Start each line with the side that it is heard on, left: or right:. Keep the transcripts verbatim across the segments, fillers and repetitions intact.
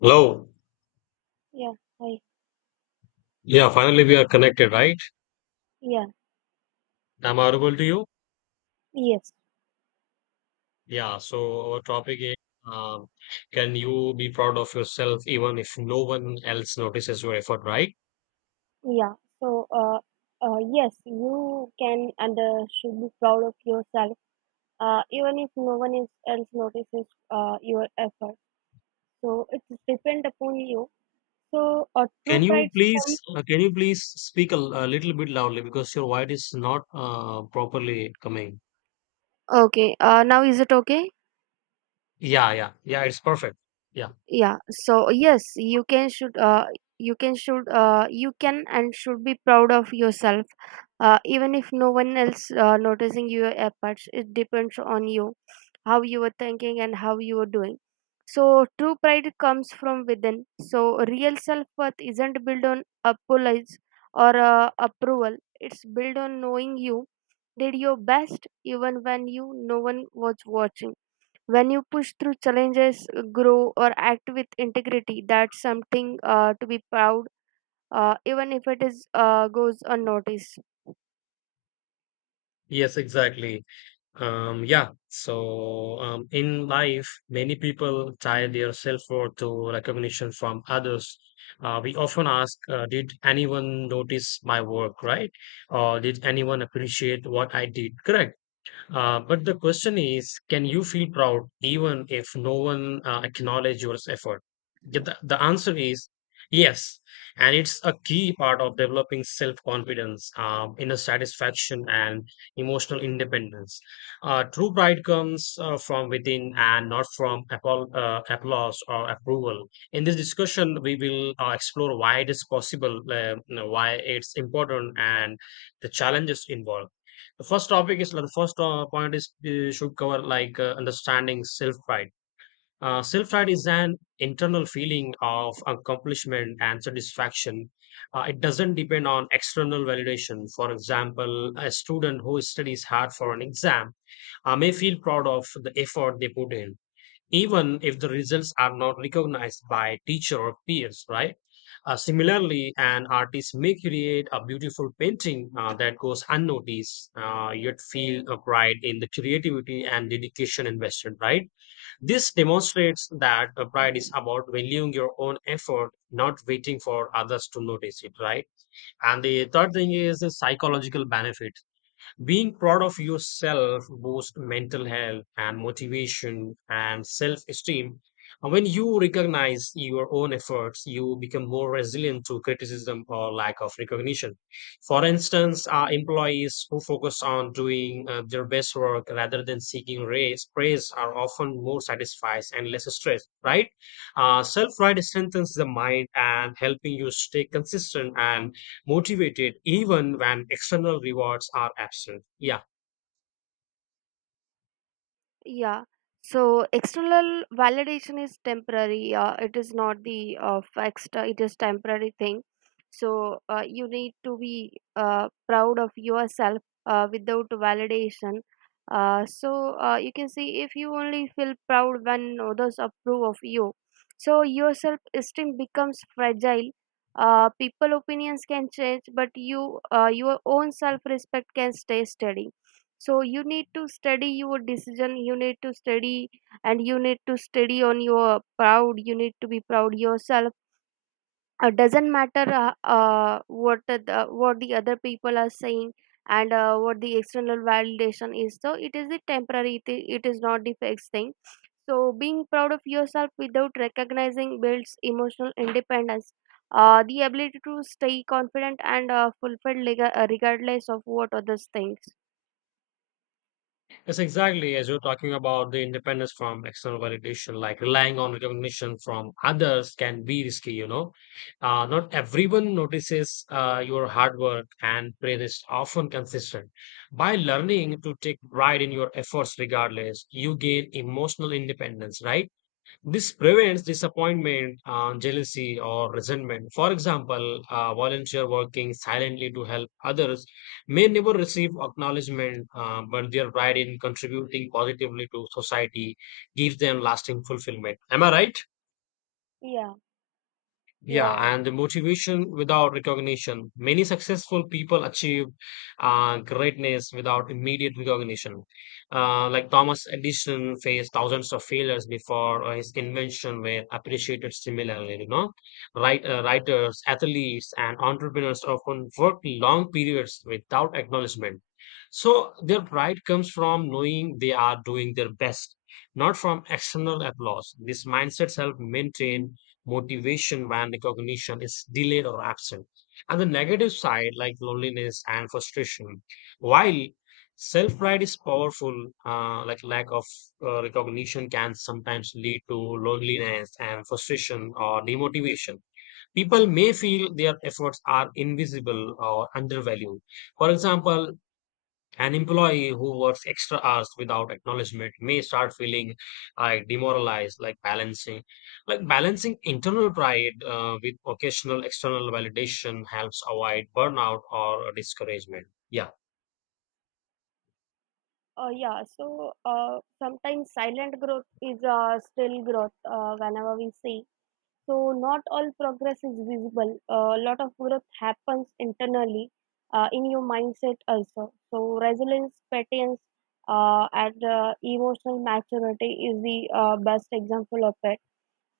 left: Hello.
right: Yeah, I,
left: Yeah, finally we are connected, right?
right: yeah,
left: I'm audible to you?
right: yes,
left: Yeah, so our topic is um, can you be proud of yourself even if no one else notices your effort, right?
right: yeah. So, uh, uh, yes, you can and uh, should be proud of yourself, uh, even if no one is, else notices uh, your effort. So, it's depend upon you. So, uh, true
left: Can you
right: pride
left: please
right: comes.
left: uh, can you please speak a, l- a little bit loudly because your voice is not uh, properly coming.
right: Okay, uh, now is it okay?
left: Yeah, yeah. Yeah, it's perfect. Yeah.
right: Yeah, so yes, you can should uh, you can should uh, you can and should be proud of yourself, uh, even if no one else uh, noticing your efforts. It depends on you, how you are thinking and how you are doing. So true pride comes from within. So real self worth isn't built on apologies or uh, approval. It's built on knowing you did your best even when you no one was watching. When you push through challenges, grow or act with integrity, that's something uh, to be proud, uh, even if it is uh, goes unnoticed.
left: Yes, exactly. Um, yeah. So, um, in life, many people tie their self-worth to recognition from others. Uh, we often ask, uh, did anyone notice my work, right? Or did anyone appreciate what I did? Correct. Uh, but the question is, can you feel proud even if no one uh, acknowledge your effort? The, the the answer is yes, and it's a key part of developing self-confidence, um, inner satisfaction, and emotional independence. Uh, true pride comes uh, from within and not from appall- uh, applause or approval. In this discussion, we will uh, explore why it is possible, uh, you know, why it's important, and the challenges involved. The first topic is like the first uh, point is uh, should cover like uh, understanding self pride. Uh, self pride is an internal feeling of accomplishment and satisfaction. Uh, it doesn't depend on external validation. For example, a student who studies hard for an exam uh, may feel proud of the effort they put in even if the results are not recognized by teacher or peers, right? Uh, similarly, an artist may create a beautiful painting uh, that goes unnoticed, uh, yet feel a pride in the creativity and dedication invested, right? This demonstrates that the pride is about valuing your own effort, not waiting for others to notice it, right? And the third thing is the psychological benefit. Being proud of yourself boosts mental health and motivation and self esteem. And when you recognize your own efforts, you become more resilient to criticism or lack of recognition. For instance, uh, employees who focus on doing uh, their best work rather than seeking raise, praise are often more satisfied and less stressed, right? Uh, Self pride strengthens the mind and helping you stay consistent and motivated even when external rewards are absent. Yeah,
right: Yeah. So external validation is temporary. Uh, it is not the uh, fixed. uh, It is temporary thing. So uh, you need to be uh, proud of yourself uh, without validation. Uh, so uh, you can see, if you only feel proud when others approve of you, so your self-esteem becomes fragile. Uh, people opinions can change, but you uh, your own self-respect can stay steady. So you need to study your decision, you need to study, and you need to study on your proud. You need to be proud yourself. It doesn't matter uh, uh, what the the- what the other people are saying, and uh, what the external validation is. So it is the temporary, it i- it is not the fixed thing. So being proud of yourself without recognizing builds emotional independence, uh, the ability to stay confident and uh, fulfilled, lega- uh, regardless of what others think.
left: that's exactly as you're talking about the independence from external validation, like relying on recognition from others can be risky, you know. Uh, not everyone notices uh, your hard work, and praise is often consistent. By learning to take pride in your efforts regardless, you gain emotional independence, right? This prevents disappointment, uh, jealousy, or resentment. For example, a volunteer working silently to help others may never receive acknowledgement, uh, but their pride in contributing positively to society gives them lasting fulfillment. Am I right?
right: Yeah, you
left: Yeah,
right: are right.
left: and the motivation without recognition. Many successful people achieved uh, greatness without immediate recognition. Uh, like Thomas Edison faced thousands of failures before uh, his invention were appreciated similarly. You know, right? Uh, writers, athletes, and entrepreneurs often work long periods without acknowledgement. So their pride comes from knowing they are doing their best, not from external applause. These mindsets help maintain motivation when recognition is delayed or absent. And the negative side, like loneliness and frustration, while self pride is powerful, uh, like lack of uh, recognition can sometimes lead to loneliness and frustration or demotivation. People may feel their efforts are invisible or undervalued. For example, an employee who works extra hours without acknowledgement may start feeling like demoralized, like balancing, like balancing internal pride uh, with occasional external validation helps avoid burnout or discouragement. Yeah.
right: Uh, yeah, so uh, sometimes silent growth is uh, still growth, uh, whenever we see. So not all progress is visible. A lot of growth happens internally, uh, in your mindset also. So resilience, patience, uh, and uh, emotional maturity is the uh, best example of it.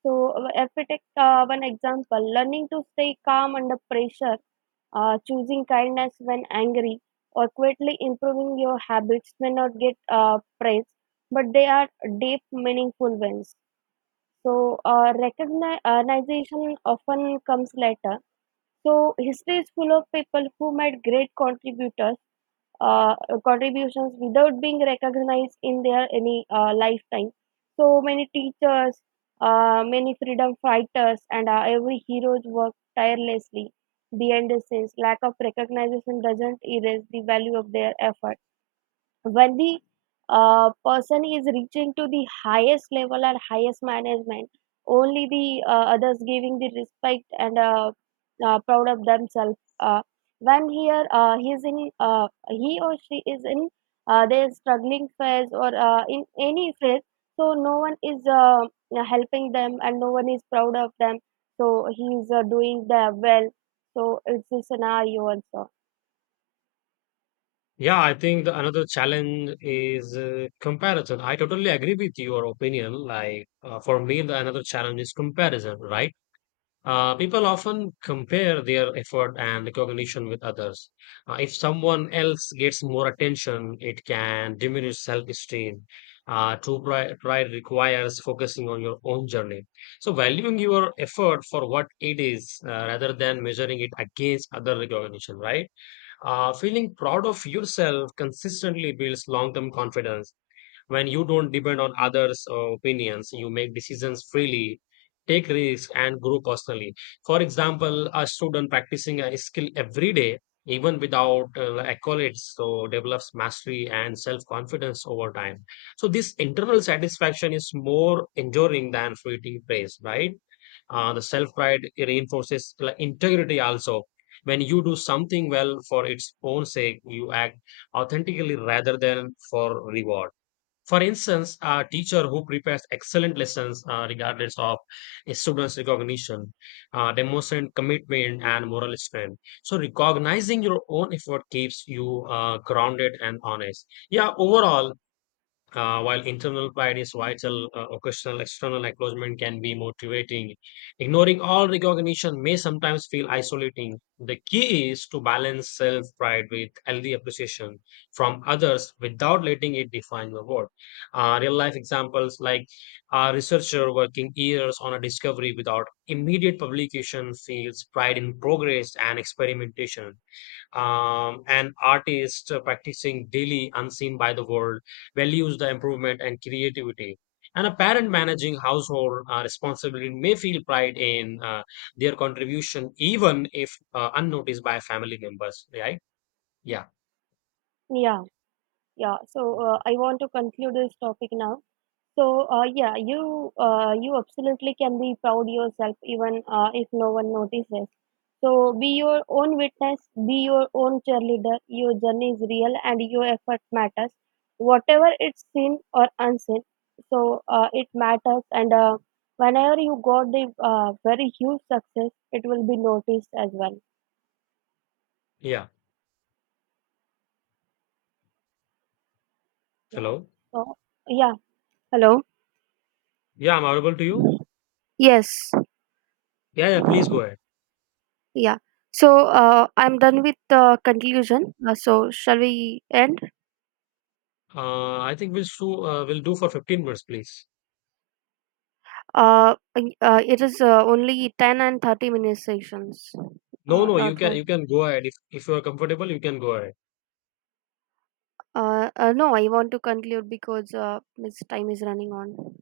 right: So, uh, if we take uh, one example, learning to stay calm under pressure, uh, choosing kindness when angry, or quietly improving your habits may not get uh, praise, but they are deep, meaningful wins. So, uh, recognition often comes later. So, history is full of people who made great contributors uh, contributions without being recognized in their any uh, lifetime. So many teachers, uh, many freedom fighters, and uh, every heroes work tirelessly behind the scenes. Lack of recognition doesn't erase the value of their effort. When the uh, person is reaching to the highest level and highest management, only the uh, others giving the respect and uh, uh, proud of themselves. Uh, when here uh, he is in uh, he or she is in uh, their struggling phase or uh, in any phase, so no one is uh, helping them, and no one is proud of them. So he is uh, doing the well. So it's a scenario also.
left: Yeah, I think the another challenge is uh, comparison. I totally agree with your opinion. Like uh, for me, the another challenge is comparison, right? Uh, people often compare their effort and recognition with others. Uh, if someone else gets more attention, it can diminish self esteem. Uh, true pri- pride requires focusing on your own journey. So, valuing your effort for what it is uh, rather than measuring it against other recognition, right? Uh, feeling proud of yourself consistently builds long term confidence. When you don't depend on others' uh, opinions, you make decisions freely, take risks, and grow personally. For example, a student practicing a skill every day, even without uh, like, accolades, so develops mastery and self confidence over time. So, this internal satisfaction is more enduring than fleeting praise, right? Uh, the self pride reinforces like, integrity also. When you do something well for its own sake, you act authentically rather than for reward. For instance, a teacher who prepares excellent lessons uh, regardless of a student's recognition uh, demonstrates commitment and moral strength. So, recognizing your own effort keeps you uh, grounded and honest. Yeah, overall, uh, while internal pride is vital, uh, occasional external acknowledgement can be motivating. Ignoring all recognition may sometimes feel isolating. The key is to balance self pride with healthy appreciation from others without letting it define your worth. Uh, real life examples like a researcher working years on a discovery without immediate publication feels pride in progress and experimentation. Um, an artist practicing daily unseen by the world values the improvement and creativity, and a parent managing household uh, responsibility may feel pride in uh, their contribution even if uh, unnoticed by family members, right? Yeah.
right: Yeah. Yeah, so uh, I want to conclude this topic now. So uh, yeah, you uh, you absolutely can be proud yourself, even uh, if no one notices. So be your own witness, be your own cheerleader. Your journey is real and your effort matters, whatever it's seen or unseen. So uh, it matters, and uh, whenever you got the uh, very huge success, it will be noticed as well.
left: Yeah.
right: Yeah.
left: Hello.
right: So yeah. Hello.
left: Yeah, I'm audible to you.
right: Yes.
left: Yeah, yeah, please go ahead.
right: Yeah. So uh, I'm done with the conclusion. Uh, so shall we end?
left: Uh, i think we'll do uh, we'll do for fifteen minutes, please.
right: Uh, uh, it is uh, only ten and thirty minute sessions.
left: No,
right: Uh,
left: no,
right: not
left: you can,
right: more.
left: you can go ahead. if if you are comfortable, you can go ahead.
right: Uh, uh, no, I want to conclude because uh, this time is running on.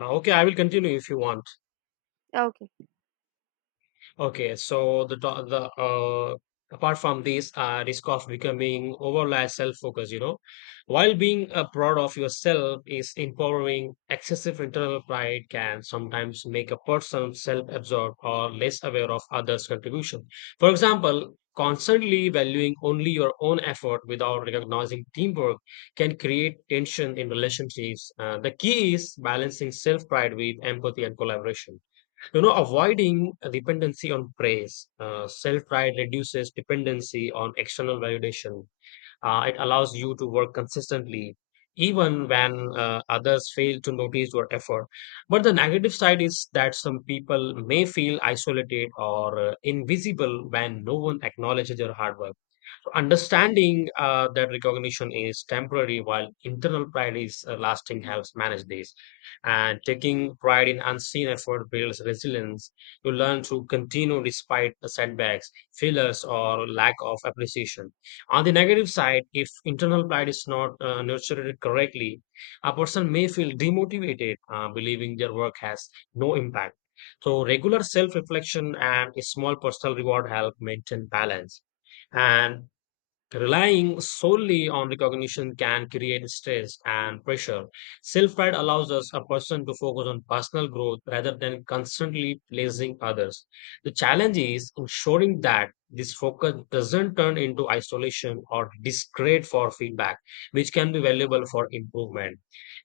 left: Uh, okay, I will continue if you want.
right: Okay.
left: Okay, so the to- the uh, apart from this uh, risk of becoming overly self-focused, you know, while being uh, proud of yourself is empowering, excessive internal pride can sometimes make a person self-absorbed or less aware of others' contribution. For example, constantly valuing only your own effort without recognizing teamwork can create tension in relationships. Uh, the key is balancing self-pride with empathy and collaboration. You know, avoiding dependency on praise. Uh, Self pride reduces dependency on external validation. Uh, it allows you to work consistently, even when uh, others fail to notice your effort. But the negative side is that some people may feel isolated or uh, invisible when no one acknowledges your hard work. Understanding uh, that recognition is temporary while internal pride is uh, lasting helps manage this. And taking pride in unseen effort builds resilience. You learn to continue despite the setbacks, failures, or lack of appreciation. On the negative side, if internal pride is not uh, nurtured correctly, a person may feel demotivated, uh, believing their work has no impact. So, regular self reflection and a small personal reward help maintain balance. And relying solely on recognition can create stress and pressure. Self pride allows us a person to focus on personal growth rather than constantly pleasing others. The challenge is ensuring that this focus doesn't turn into isolation or discredit for feedback, which can be valuable for improvement.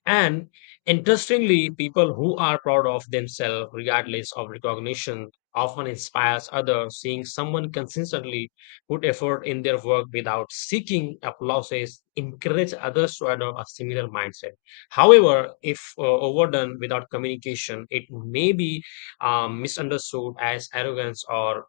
left: And interestingly, people who are proud of themselves, regardless of recognition, often inspires others. Seeing someone consistently put effort in their work without seeking applauses encourage others to adopt a similar mindset. However, if uh, overdone without communication, it may be um, misunderstood as arrogance or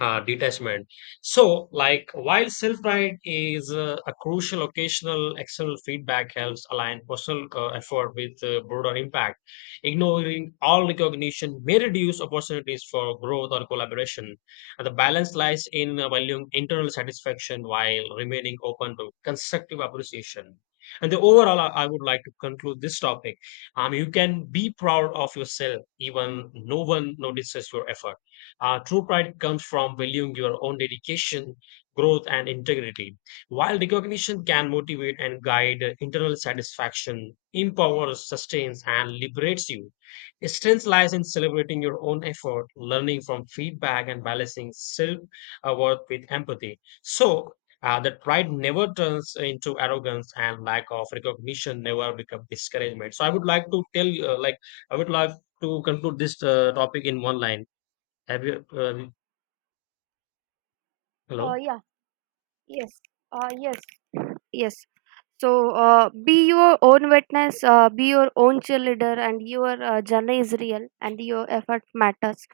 left: uh, detachment. So, like, while self guide is uh, a crucial occasional external feedback helps align personal uh, effort with uh, broader impact, ignoring all recognition may reduce opportunities for growth or collaboration. And the balance lies in uh, valuing internal satisfaction while remaining open to constructive appreciation. And the overall, I I would like to conclude this topic. Um, you can be proud of yourself, even no one notices your effort. Uh, true pride comes from valuing your own dedication, growth, and integrity. While recognition can motivate and guide internal satisfaction, empowers, sustains, and liberates you, strength lies in celebrating your own effort, learning from feedback, and balancing self worth with empathy. So, uh, that pride never turns into arrogance and lack of recognition never becomes discouragement. So I would like to tell you, uh, like I would like to conclude this uh, topic in one line. have you, um,
right: Uh,
left: hello?
right: yeah. Yes. Uh, yes. Yes. So uh, be your own witness, uh, be your own cheerleader, and your uh, journey is real, and your effort matters,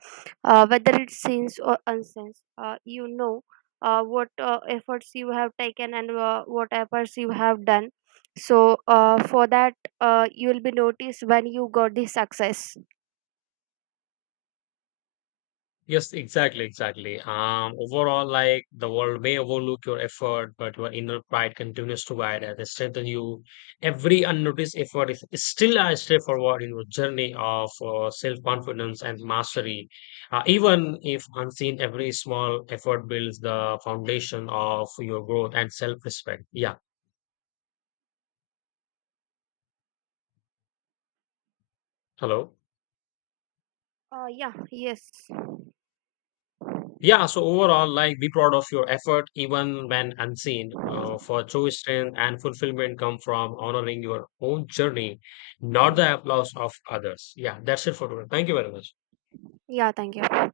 right: uh, whether it's sense or unsense. Uh, you know uh, what uh, efforts you have taken, and uh, what efforts you have done. So uh, for that, uh, you will be noticed when you got the success.
left: Yes, exactly, exactly. Um, overall, like the world may overlook your effort, but your inner pride continues to guide and strengthen you. Every unnoticed effort is still a step forward in your journey of uh, self-confidence and mastery. Uh, even if unseen, every small effort builds the foundation of your growth and self-respect. Yeah. Hello.
right: Uh, yeah. Yes.
left: Yeah, so overall, like be proud of your effort even when unseen. Uh, for true strength and fulfillment come from honoring your own journey, not the applause of others. Yeah, that's it for today. Thank you very much.
right: Yeah. Thank you.